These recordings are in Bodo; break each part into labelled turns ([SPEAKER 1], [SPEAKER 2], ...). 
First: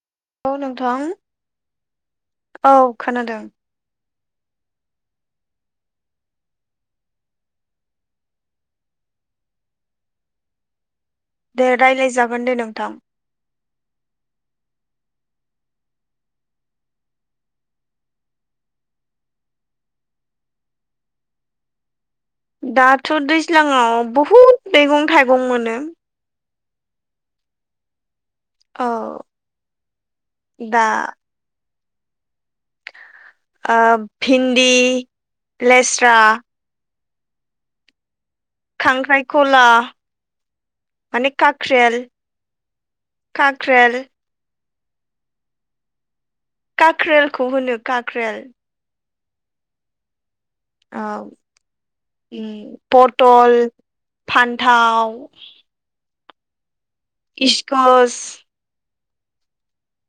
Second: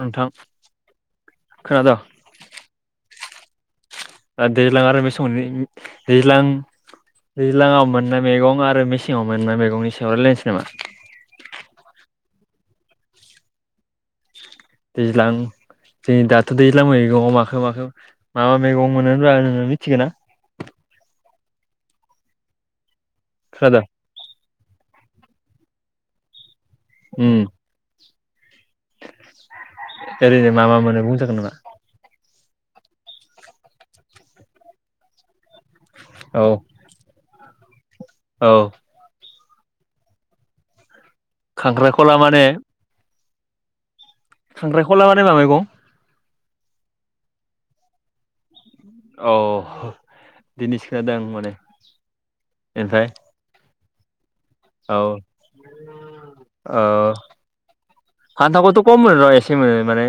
[SPEAKER 1] नोंथां
[SPEAKER 2] औ नोंथां
[SPEAKER 1] खोनादों
[SPEAKER 2] औ खोनादों
[SPEAKER 1] आरो दैज्लां आरो बे समाव दैज्लां दैज्लाङाव मोननाय मैगं आरो मेसेंआव मोननाय मैगंनि सायाव रायलायनोसै नामा?
[SPEAKER 2] दे राय्लायजागोन दे नोंथां
[SPEAKER 1] दैज्लां जों दाथ' दैज्लां मैगं माखो माखो मा मा मैगं मोनो मिथिगोना [inaudible]
[SPEAKER 2] दाथ'
[SPEAKER 1] खोनादों
[SPEAKER 2] दैज्लाङाव बुहुद मैगं थाइगं मोनो।
[SPEAKER 1] उम
[SPEAKER 2] औ
[SPEAKER 1] ओरैनो मा मा
[SPEAKER 2] दा
[SPEAKER 1] मोनो बुंजागोन नामा?
[SPEAKER 2] ओ भिन्दि, लेस्रा
[SPEAKER 1] औ औ
[SPEAKER 2] खांख्राइखला माने
[SPEAKER 1] खांख्रायखला माने?
[SPEAKER 2] काक्रेल
[SPEAKER 1] खांख्रायखला माने मा मैगं?
[SPEAKER 2] काक्रेलखौ होनो काक्रेल
[SPEAKER 1] औ दिनै सो
[SPEAKER 2] औ
[SPEAKER 1] खोनादों माने
[SPEAKER 2] उम
[SPEAKER 1] ओमफ्राय
[SPEAKER 2] पटल
[SPEAKER 1] औ
[SPEAKER 2] फान्थाव
[SPEAKER 1] ओ
[SPEAKER 2] इसकस
[SPEAKER 1] फान्थावखौथ' खम मोनो र एसे मोनो माने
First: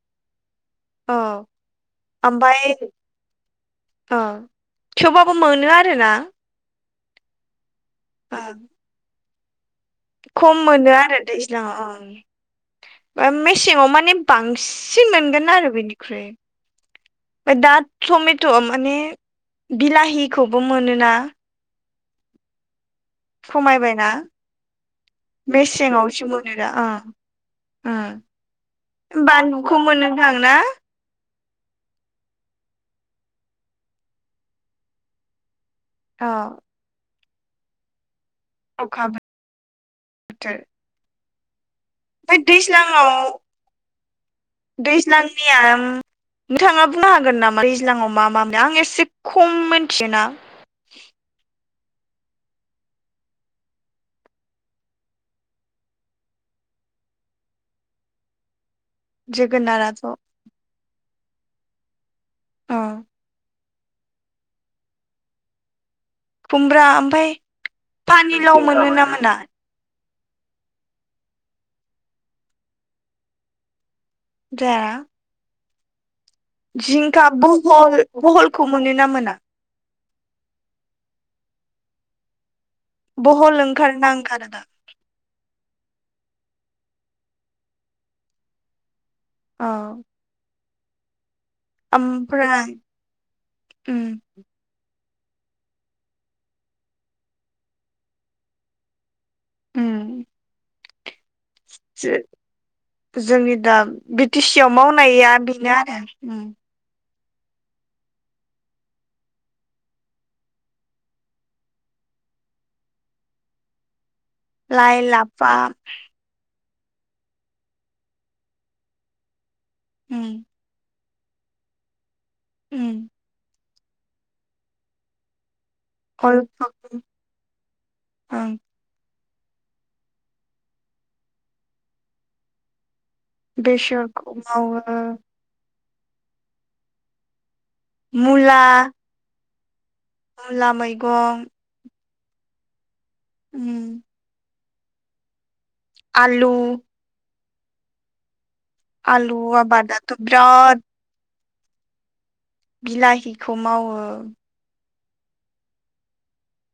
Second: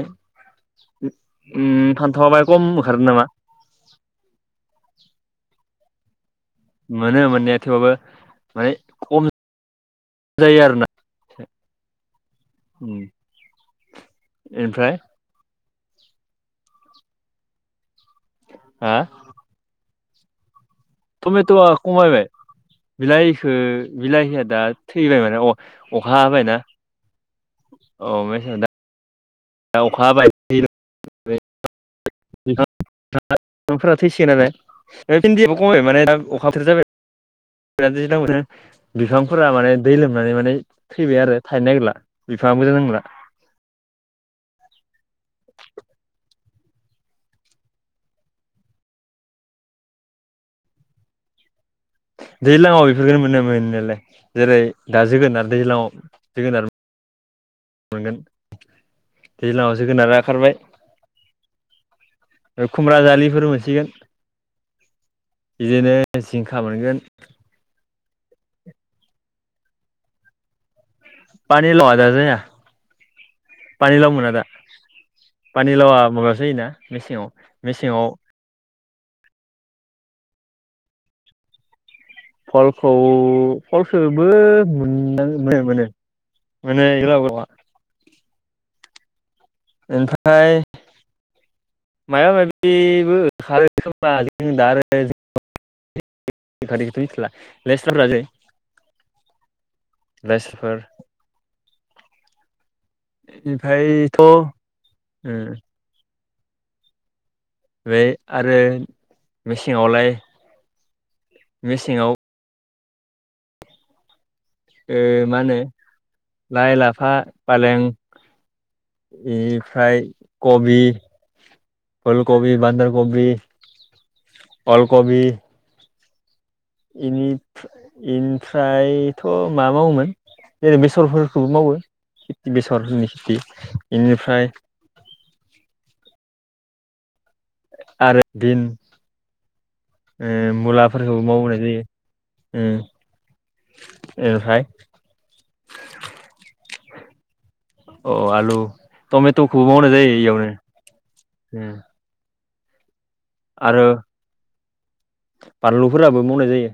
[SPEAKER 2] औ
[SPEAKER 1] उम फानथावा बाहाय खम ओंखारो नामा
[SPEAKER 2] ओ थेवबाबो मोनो आरो ना
[SPEAKER 1] मोनो मोननाया थेवबाबो माने खम
[SPEAKER 2] खम
[SPEAKER 1] जायो आरोना
[SPEAKER 2] मोनो आरो
[SPEAKER 1] उम
[SPEAKER 2] दैज्लांआव ओं मेसेङाव माने
[SPEAKER 1] ओमफ्राय
[SPEAKER 2] बांसिन मोनगोन आरो बेनि ओमफ्राय दा टमेट'
[SPEAKER 1] हा
[SPEAKER 2] माने बिलाहिखौ
[SPEAKER 1] टमेट'आ खमायबाय बिलाहिखो
[SPEAKER 2] खमायबायना
[SPEAKER 1] बिलाहिया दा थैबाय माने अ अखा
[SPEAKER 2] मेसेङावसो मोनो
[SPEAKER 1] हाबायनाा
[SPEAKER 2] दा ओं ओं
[SPEAKER 1] अम दा
[SPEAKER 2] बानलुखौ मोननो थांङोना
[SPEAKER 1] [unintelligible] खमाय माने दा
[SPEAKER 2] औ
[SPEAKER 1] अखा बोथोर जाबाय माने
[SPEAKER 2] अखा बोथोर
[SPEAKER 1] बिफांफोरा माने दै लोमनानै माने थैबाय आरो थाइनो नागिरला
[SPEAKER 2] बे
[SPEAKER 1] बिफाङाबो नांला
[SPEAKER 2] दैज्लांआव दैज्लांनिया नोंथाङा बुंनो हागोन नामा दैज्लांआव मा मा मोनो आं एसे खम मोनथियोना
[SPEAKER 1] [unintelligible] दैज्लाङाव बेफोरखौ मोनो मोननायालाय जेरै दा जोगोनार दैज्लाङाव जोगोनार मोनगोन दैज्लाङाव
[SPEAKER 2] जोगोनाराथ'
[SPEAKER 1] जोगोनारा ओंखारबाय
[SPEAKER 2] औ
[SPEAKER 1] खुमब्रा जालिफोर मोनसिगोन बिदिनो जिंखा
[SPEAKER 2] खुमब्रा
[SPEAKER 1] मोनगोन
[SPEAKER 2] ओमफ्राय पानिलाव मोनो ना मोना
[SPEAKER 1] पानि लावा दा जाया पानि लाव मोना दा
[SPEAKER 2] जाया
[SPEAKER 1] पानिलावा माबा
[SPEAKER 2] जिंखा बहल बहलखौ मोनोना मोना
[SPEAKER 1] फलखौ
[SPEAKER 2] बहल
[SPEAKER 1] फलखौबो
[SPEAKER 2] ओंखारनांगोन
[SPEAKER 1] मोन मोनो मोनो मोनो ऐइ गोलाव गोलावा
[SPEAKER 2] आरो
[SPEAKER 1] ओमफ्राय मारबा
[SPEAKER 2] ओमफ्राय
[SPEAKER 1] मायबिबो ओंखारो
[SPEAKER 2] उम
[SPEAKER 1] जों दा आरो [unintelligible] बेखौ मिनथिला लेस्राफोरा लेस्राफोर
[SPEAKER 2] जोंनि दा
[SPEAKER 1] ओमफ्रायथ'
[SPEAKER 2] बि टि सि आव मावनाया बेनो आरो। उम।
[SPEAKER 1] ओमफ्राय आरो मेसेङावलाय मेसेङाव ओ
[SPEAKER 2] लाइ
[SPEAKER 1] मा
[SPEAKER 2] लाफा
[SPEAKER 1] होनो लाइ लाफा फालें इनिफ्राय
[SPEAKER 2] उम
[SPEAKER 1] कबि। फुलकबि
[SPEAKER 2] उम
[SPEAKER 1] बान्दाकबि अलकबि।
[SPEAKER 2] अल
[SPEAKER 1] इनि इनिफ्राय थ' माबा मावोमोन जेरै बेसरफोरखौबो मावो खेथि बेसरनि।
[SPEAKER 2] बेसरखौ
[SPEAKER 1] इनिफ्राय
[SPEAKER 2] मावो
[SPEAKER 1] आरो बिन
[SPEAKER 2] मुला।
[SPEAKER 1] ओ
[SPEAKER 2] मुला
[SPEAKER 1] मुलाफोरखौबो
[SPEAKER 2] मैगं
[SPEAKER 1] मावबोनाय जायो
[SPEAKER 2] उम
[SPEAKER 1] ओ इनिफ्राय
[SPEAKER 2] आलु।
[SPEAKER 1] अ आलु
[SPEAKER 2] आलु
[SPEAKER 1] तमेट खौबो मावनाय जायो
[SPEAKER 2] आबादाथ'
[SPEAKER 1] इयावनो
[SPEAKER 2] बिराद
[SPEAKER 1] उम।
[SPEAKER 2] बिलाहिखौ
[SPEAKER 1] आरो
[SPEAKER 2] मावो।
[SPEAKER 1] बानलुफोराबो मावनाय जायो।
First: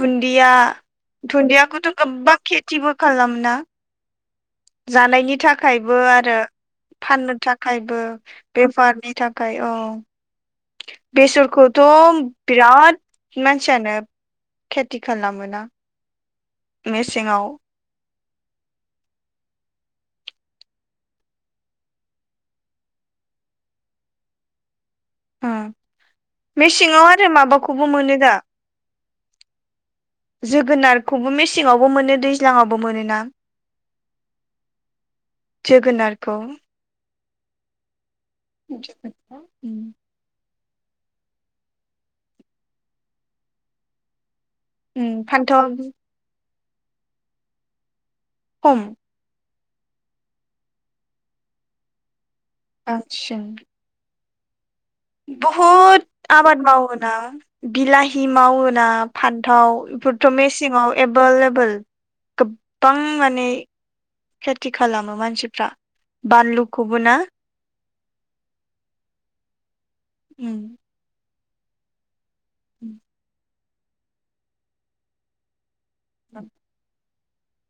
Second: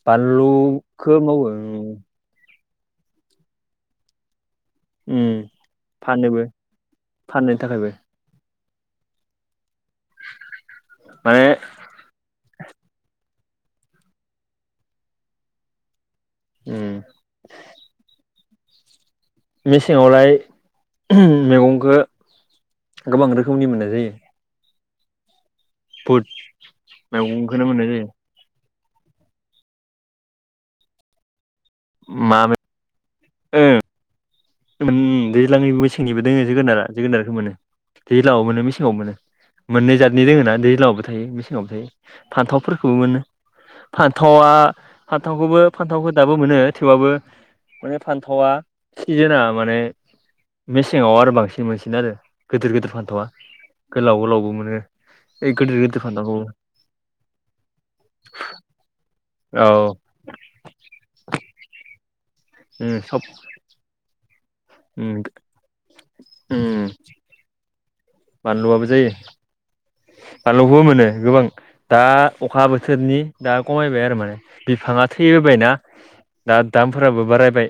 [SPEAKER 2] दुन्दिया
[SPEAKER 1] बानलुखो मावो
[SPEAKER 2] दुन्दियाखौथ' गोबां खेथिबो खालामना
[SPEAKER 1] उम
[SPEAKER 2] जानायनि थाखायबो आरो
[SPEAKER 1] फाननोबो
[SPEAKER 2] फाननो थाखायबो। बेफारनि थाखाय औ
[SPEAKER 1] माने
[SPEAKER 2] बेसरखौथ' बिराद मानसियानो खेथि खालामो ना।
[SPEAKER 1] उम। मेसेङावलाय मैगंखो गोबां रोखोमनि मोननाय जायो।
[SPEAKER 2] ओ
[SPEAKER 1] बुहुद
[SPEAKER 2] मेसेङाव आरो
[SPEAKER 1] मैगंखौनो मोननाय
[SPEAKER 2] माबाखौबो
[SPEAKER 1] जायो
[SPEAKER 2] मोनो दा। जोगोनारखौबो मेसेङावबो मोनो
[SPEAKER 1] मा
[SPEAKER 2] दैज्लाङावबो मोनोना।
[SPEAKER 1] ओ दैज्लांनि मेसेंनिबो
[SPEAKER 2] जोगोनारखौ
[SPEAKER 1] दोङो
[SPEAKER 2] उम
[SPEAKER 1] जोगोनारा जोगोनारखो मोनो। दैलाङाव मोनो मेसेङाव मोनो मोननै जादनि दोङोना दै लांआवबो थायो मेसेङावबो थायो फान्थावफोरखौबो मोनो फानथाव न्थावा
[SPEAKER 2] उम
[SPEAKER 1] फान्थावखौबो
[SPEAKER 2] फान्थाव
[SPEAKER 1] फान्थावखौ दाबो मोनो थेवबाबो माने फान्थावा
[SPEAKER 2] खम
[SPEAKER 1] ना माने मेसेंआव आरो बांसिन मोनसिनो आरो। गिदिर गिदिर फानथावा गोलाव गोलावबो मोनो। ओइ गिदिर गिदिर
[SPEAKER 2] बुहुद
[SPEAKER 1] फान्थावखौ
[SPEAKER 2] आबाद मावोना बिलााहि मावोना फान
[SPEAKER 1] औ
[SPEAKER 2] थाव बेफोरथ' मेसेंआव एभेलेबोल गोबां
[SPEAKER 1] उम सब
[SPEAKER 2] माने खेथि खालामो
[SPEAKER 1] उम
[SPEAKER 2] मानसिफ्रा
[SPEAKER 1] उम
[SPEAKER 2] बानलुखौबो ना।
[SPEAKER 1] बानलुआबो जायो
[SPEAKER 2] उम
[SPEAKER 1] बानलुखौबो मोनो गोबां दा अखा बोथोरनि दा खमायबाय आरो माने बिफाङा थैबोबायना दा दाम फोराबो बारायबाय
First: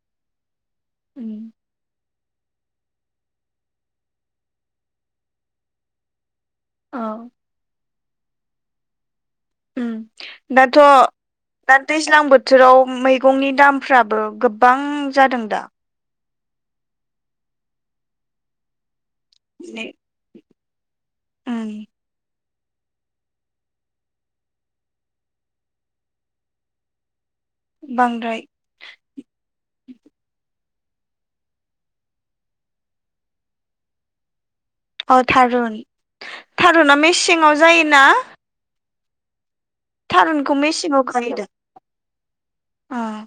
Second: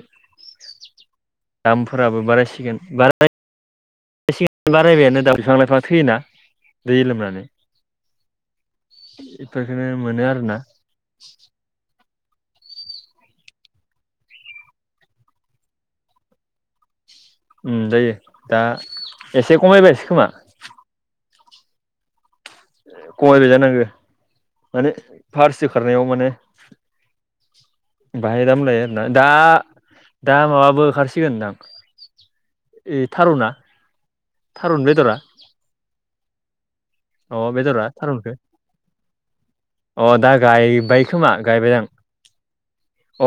[SPEAKER 2] उम
[SPEAKER 1] दामफोराबो बारायसिगोन बाराय सिगां बारायबायानो दाउ बिफां लाइफां थैयोना दै
[SPEAKER 2] औ
[SPEAKER 1] लोमनानै। [inaudible] मोनो आरोना
[SPEAKER 2] दाथ' दा दैज दैज्लां बोथोराव मैगंनि दामफ्राबो गोबां जादों दा।
[SPEAKER 1] उम जायो दा एसे
[SPEAKER 2] माने
[SPEAKER 1] खमायबायसो खोमा।
[SPEAKER 2] उम।
[SPEAKER 1] खमायबाय जानांगो माने फारसि खारनायाव माने
[SPEAKER 2] बांद्राय
[SPEAKER 1] बाहेरामलाय आर ना दा दा माबा बो होखारसिगोनदां इ थारुना। थारुन
[SPEAKER 2] अ
[SPEAKER 1] बेदरा
[SPEAKER 2] थारुन थारुना मेसेंयाव
[SPEAKER 1] अ बेदरा
[SPEAKER 2] जायोना?
[SPEAKER 1] थारुनखौ अ दा
[SPEAKER 2] थारुनखौ
[SPEAKER 1] गायबाय
[SPEAKER 2] मेसेङाव
[SPEAKER 1] खोमा
[SPEAKER 2] गायो दा
[SPEAKER 1] गायबाय आं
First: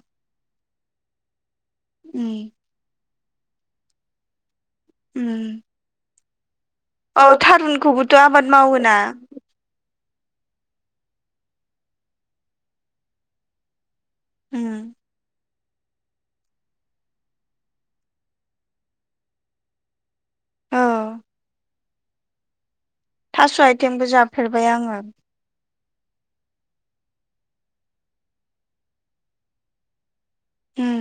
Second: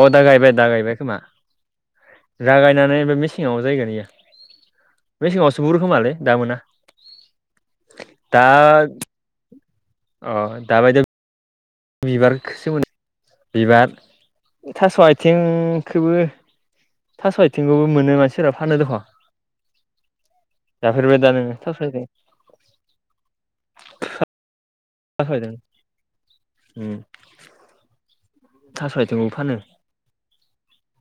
[SPEAKER 1] अ दा गायबाय दा गायबाय गायबाय खोमा
[SPEAKER 2] उम
[SPEAKER 1] दा गायनानै बे मेसेङाव जायगोन इयो
[SPEAKER 2] उम
[SPEAKER 1] बे सिगाङावसो बुरो खोमालै दा मोना
[SPEAKER 2] औ थारुनखौबोथ
[SPEAKER 1] दा
[SPEAKER 2] आबाद मावो ना?
[SPEAKER 1] अ दाबायदियाव बिबारखोसो मोनो बिबार
[SPEAKER 2] उम
[SPEAKER 1] थास आयथिं खौबो थास आथिंखौबो मोनो मानसिफोरा फानो दख
[SPEAKER 2] औ
[SPEAKER 1] जाफेरबादा नों थास आइथिं
[SPEAKER 2] थास आइटेमबो जाफेरबाय आङो
[SPEAKER 1] थास' आथिं उम थास आथिंबो फानो
[SPEAKER 2] उम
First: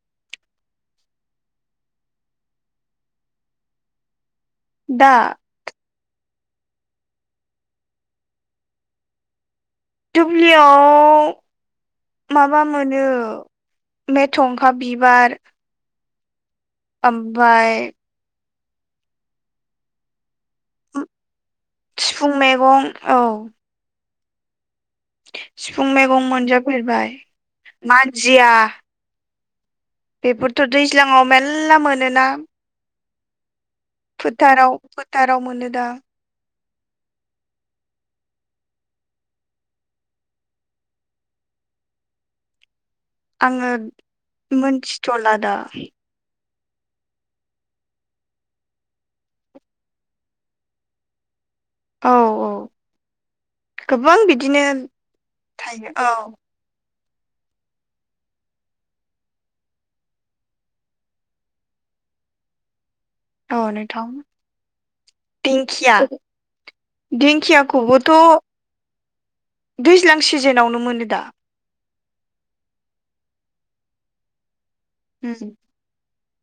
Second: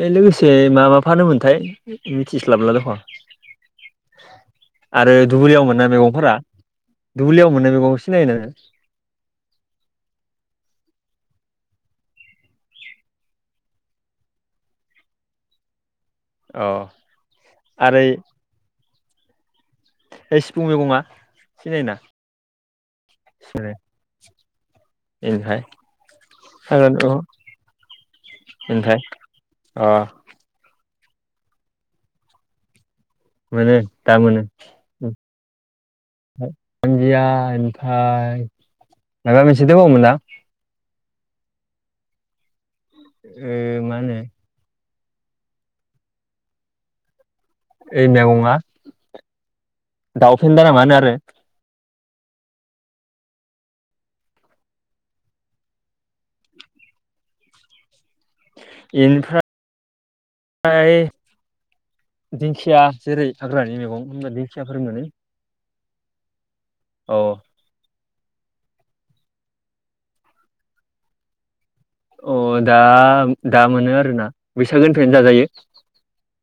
[SPEAKER 1] बे लोगोस से मा मा फानो मोनथाय मिथिस्लाबला दख
[SPEAKER 2] दा
[SPEAKER 1] आरो धुबुरियाव मोनो मेगं फोरा दुब्लियाव मोननाय मेगंखौ सिनायो नोङो?
[SPEAKER 2] दुब्लियाव माबा मोनो मेथंखा बिबार
[SPEAKER 1] अ
[SPEAKER 2] ओमफ्राय
[SPEAKER 1] आरै ए सिफुं मैगङा सिनायो ना
[SPEAKER 2] सिफुं मैगं औ
[SPEAKER 1] सिनाय
[SPEAKER 2] सिफुं मैगं
[SPEAKER 1] हाग्रानि
[SPEAKER 2] मोनजाफेरबाय
[SPEAKER 1] मैगं
[SPEAKER 2] मानजिया
[SPEAKER 1] ओमफ्राय अ
[SPEAKER 2] बेफोरथ दैज्लाङाव मेल्ला मोनोना
[SPEAKER 1] मानो दामोनो
[SPEAKER 2] टाराव मोनो दा
[SPEAKER 1] मानजिया ओमफ्राय माबा मोनसे दंबावोमोन ना?
[SPEAKER 2] आङो
[SPEAKER 1] ओ मा होनो
[SPEAKER 2] मोनथिथला आदा
[SPEAKER 1] ओइ मैगंआ दाउ फेनदा ना मा होनो आरो
[SPEAKER 2] औ औ गोबां बिदिनो थायो औ
[SPEAKER 1] एनिफ्राय दिंखिया जेरै
[SPEAKER 2] औ
[SPEAKER 1] हाग्रानि मैगं होनबा दिेखिया फोर मोनो
[SPEAKER 2] खिया
[SPEAKER 1] औ
[SPEAKER 2] दिंखियाखौबो थ दैज्लां सिजेनावनो मोनो दा
[SPEAKER 1] अ दा दा मोनो आरोना बैसागोनिफ्रायनो
[SPEAKER 2] उम
[SPEAKER 1] जाजायो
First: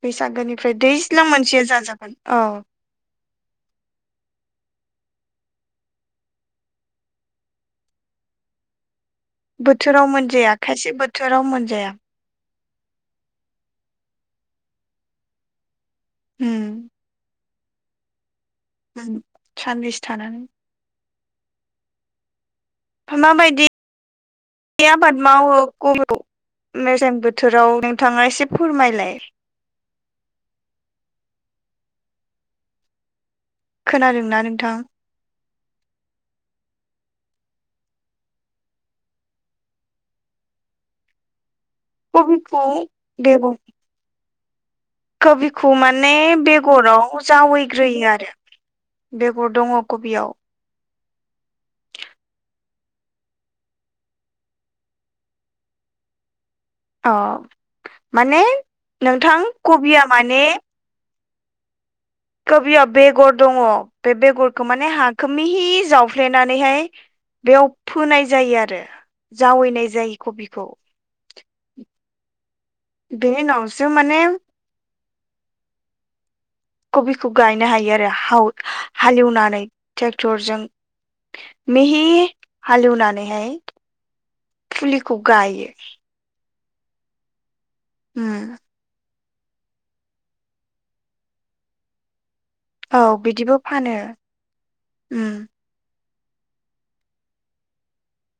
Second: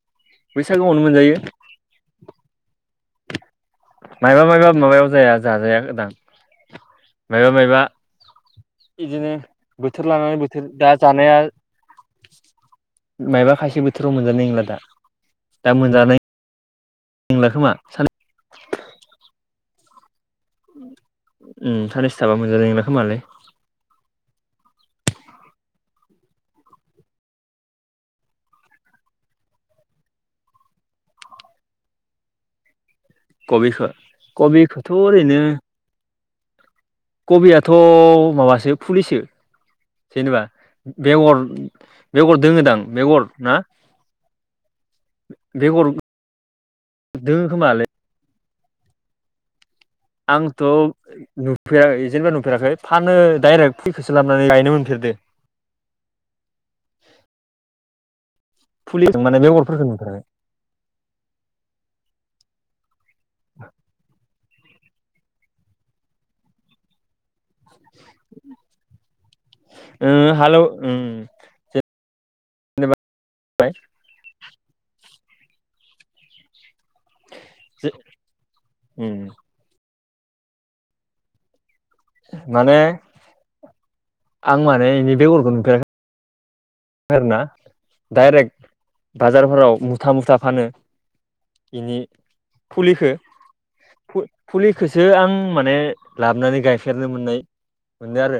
[SPEAKER 2] बैसागोनिफ्राय
[SPEAKER 1] बैसागोआवनो
[SPEAKER 2] दैज्लां
[SPEAKER 1] मोनजायो
[SPEAKER 2] मोनसेया जाजागोन औ
[SPEAKER 1] मायबा मायबा माबायाव जाया जाजाया दां माइबा माइबा इदिनो
[SPEAKER 2] बोथोराव
[SPEAKER 1] बोथोर लानानै
[SPEAKER 2] मोनजाया
[SPEAKER 1] बोथोर
[SPEAKER 2] खायसे
[SPEAKER 1] दा जानाया
[SPEAKER 2] बोथोराव मोनजाया
[SPEAKER 1] मायबा खायसे बोथोराव मोनजानाय नोंला दा दा मोनजा
[SPEAKER 2] उम
[SPEAKER 1] नंला खोमा सान
[SPEAKER 2] सान साननैसो थानानै
[SPEAKER 1] उम सननैसोथाबा मोनजानाय नोंला खोमालै
[SPEAKER 2] माबायदि आबाद मावो कबिखौ मेसें बोथोराव नोंथाङा एसे फोरमायलाय
[SPEAKER 1] [inaudible] कबिखो
[SPEAKER 2] खोनादोंना नोंथां
[SPEAKER 1] कबिखोथ ओरैनो कबियाथ माबासो फुलिसो जेनेबा बेगर बेगर
[SPEAKER 2] कबिखौ
[SPEAKER 1] दोङोदां बेगर ना?
[SPEAKER 2] कबिखौ
[SPEAKER 1] बेगर
[SPEAKER 2] माने बेगराव
[SPEAKER 1] दोङो खोमालै
[SPEAKER 2] जावैग्रोयो आरो बेगर दङ कबियाव
[SPEAKER 1] आंथ' नुफेराखै जेनेबा नुफेराखै फानो डाइरेक्ट फुलिखोसो लाबनानै गायनो मोनफेरदो [inaudible]
[SPEAKER 2] औ माने
[SPEAKER 1] फुलि
[SPEAKER 2] नोंथां
[SPEAKER 1] माने बेगरफोरखौ
[SPEAKER 2] कबिया
[SPEAKER 1] नुफेराखै
[SPEAKER 2] माने कबियाव बेगर दङ' बे बेगरखौ माने हाखो मिहि जावफ्लेनानैहाय बेयाव फोनाय जायो आरो जावैनाय जायो कबिखौ
[SPEAKER 1] जे
[SPEAKER 2] बे उनावसो माने कबि बखौ गायनो हायो आरो हावल
[SPEAKER 1] उम
[SPEAKER 2] हालेवनानै ट्रेक्टरजों मेहि
[SPEAKER 1] माने
[SPEAKER 2] हालेवनानैहाय
[SPEAKER 1] आं माने
[SPEAKER 2] फुलिखौ गायो
[SPEAKER 1] ना
[SPEAKER 2] उम
[SPEAKER 1] डाइरेक्ट बाजारफोराव मुथा मुथा फानो इनि
[SPEAKER 2] औ
[SPEAKER 1] फुलिखो
[SPEAKER 2] बिदिबो फानो
[SPEAKER 1] फु फुलिखोसो
[SPEAKER 2] उम
[SPEAKER 1] आं माने लाबोनानै गायफेरनो मोननाय मोनदो आरो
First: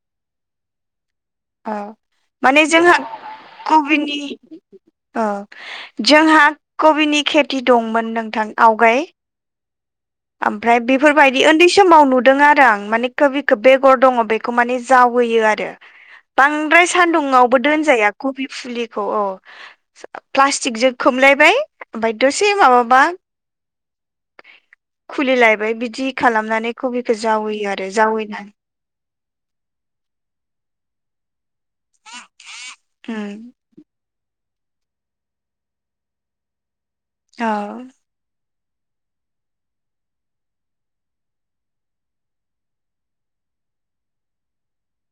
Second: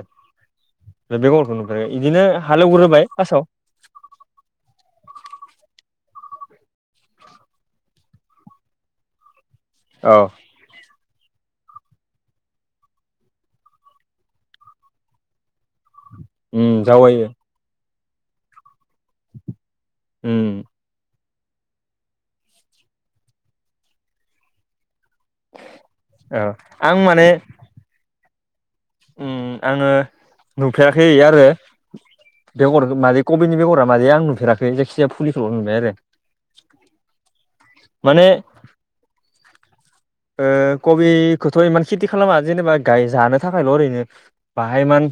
[SPEAKER 1] बे बेगरखौ
[SPEAKER 2] औ
[SPEAKER 1] नुफेराखै इदिनो
[SPEAKER 2] माने जोंहा
[SPEAKER 1] हालेवग्रोबाय फार्स्टआव
[SPEAKER 2] कबिनि ओ जोंहा कबिनि खेथि दंमोन नोंथां आवगाय ओमफ्राय बे बेफोरबायदि उन्दै समाव नुदों आरो आं माने कबिखौ बेगर दङ' बेखौ माने जावहोयो आरो
[SPEAKER 1] उम
[SPEAKER 2] बांद्राय
[SPEAKER 1] जावायो
[SPEAKER 2] सान्दुङावबो दोनजाया कबि फुलि खौ औ
[SPEAKER 1] उम
[SPEAKER 2] प्लासतिकजों खोमलेप बाय बाय द'से माबाबा खुलिलायबाय बिदि
[SPEAKER 1] औ
[SPEAKER 2] खालामनानै
[SPEAKER 1] आं
[SPEAKER 2] कबिखौ
[SPEAKER 1] माने
[SPEAKER 2] जावैयो आरो जावैनानै
[SPEAKER 1] उम आङो नुफेराखै आरो बेगरखौ मादि
[SPEAKER 2] उम
[SPEAKER 1] कबिनि बेगरा मादि आं नुफेराखै जायखिजाया फुलिखौल' नुबाय आरो
[SPEAKER 2] औ
[SPEAKER 1] माने ओ कबिखौथ' इमान खेथि खालामा जेनेबा गाय जानो थाखायल' ओरैनो बाहायमान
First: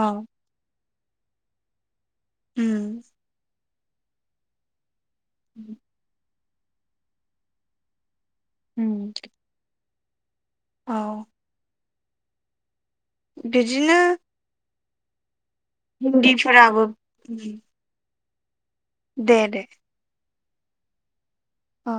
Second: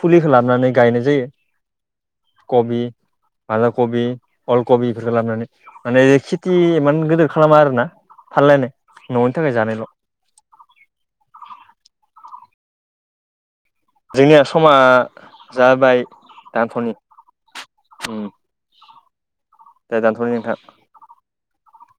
[SPEAKER 2] औ
[SPEAKER 1] फुलिखौ लाबोनानै गायनाय जायो कबि
[SPEAKER 2] उम
[SPEAKER 1] माला खबि अलकबि बेफोरखौ लाबानै माने खेथि इमान गिदिर खालामा आरोना फानलाय
[SPEAKER 2] उम
[SPEAKER 1] न'नि थाखाय जानायल'
[SPEAKER 2] औ बिदिनो
[SPEAKER 1] जोंनिया समा जाबाय
[SPEAKER 2] भिन्दिफोराबो
[SPEAKER 1] दानथ'नि उम दे दानथनि नोंथां
[SPEAKER 2] अ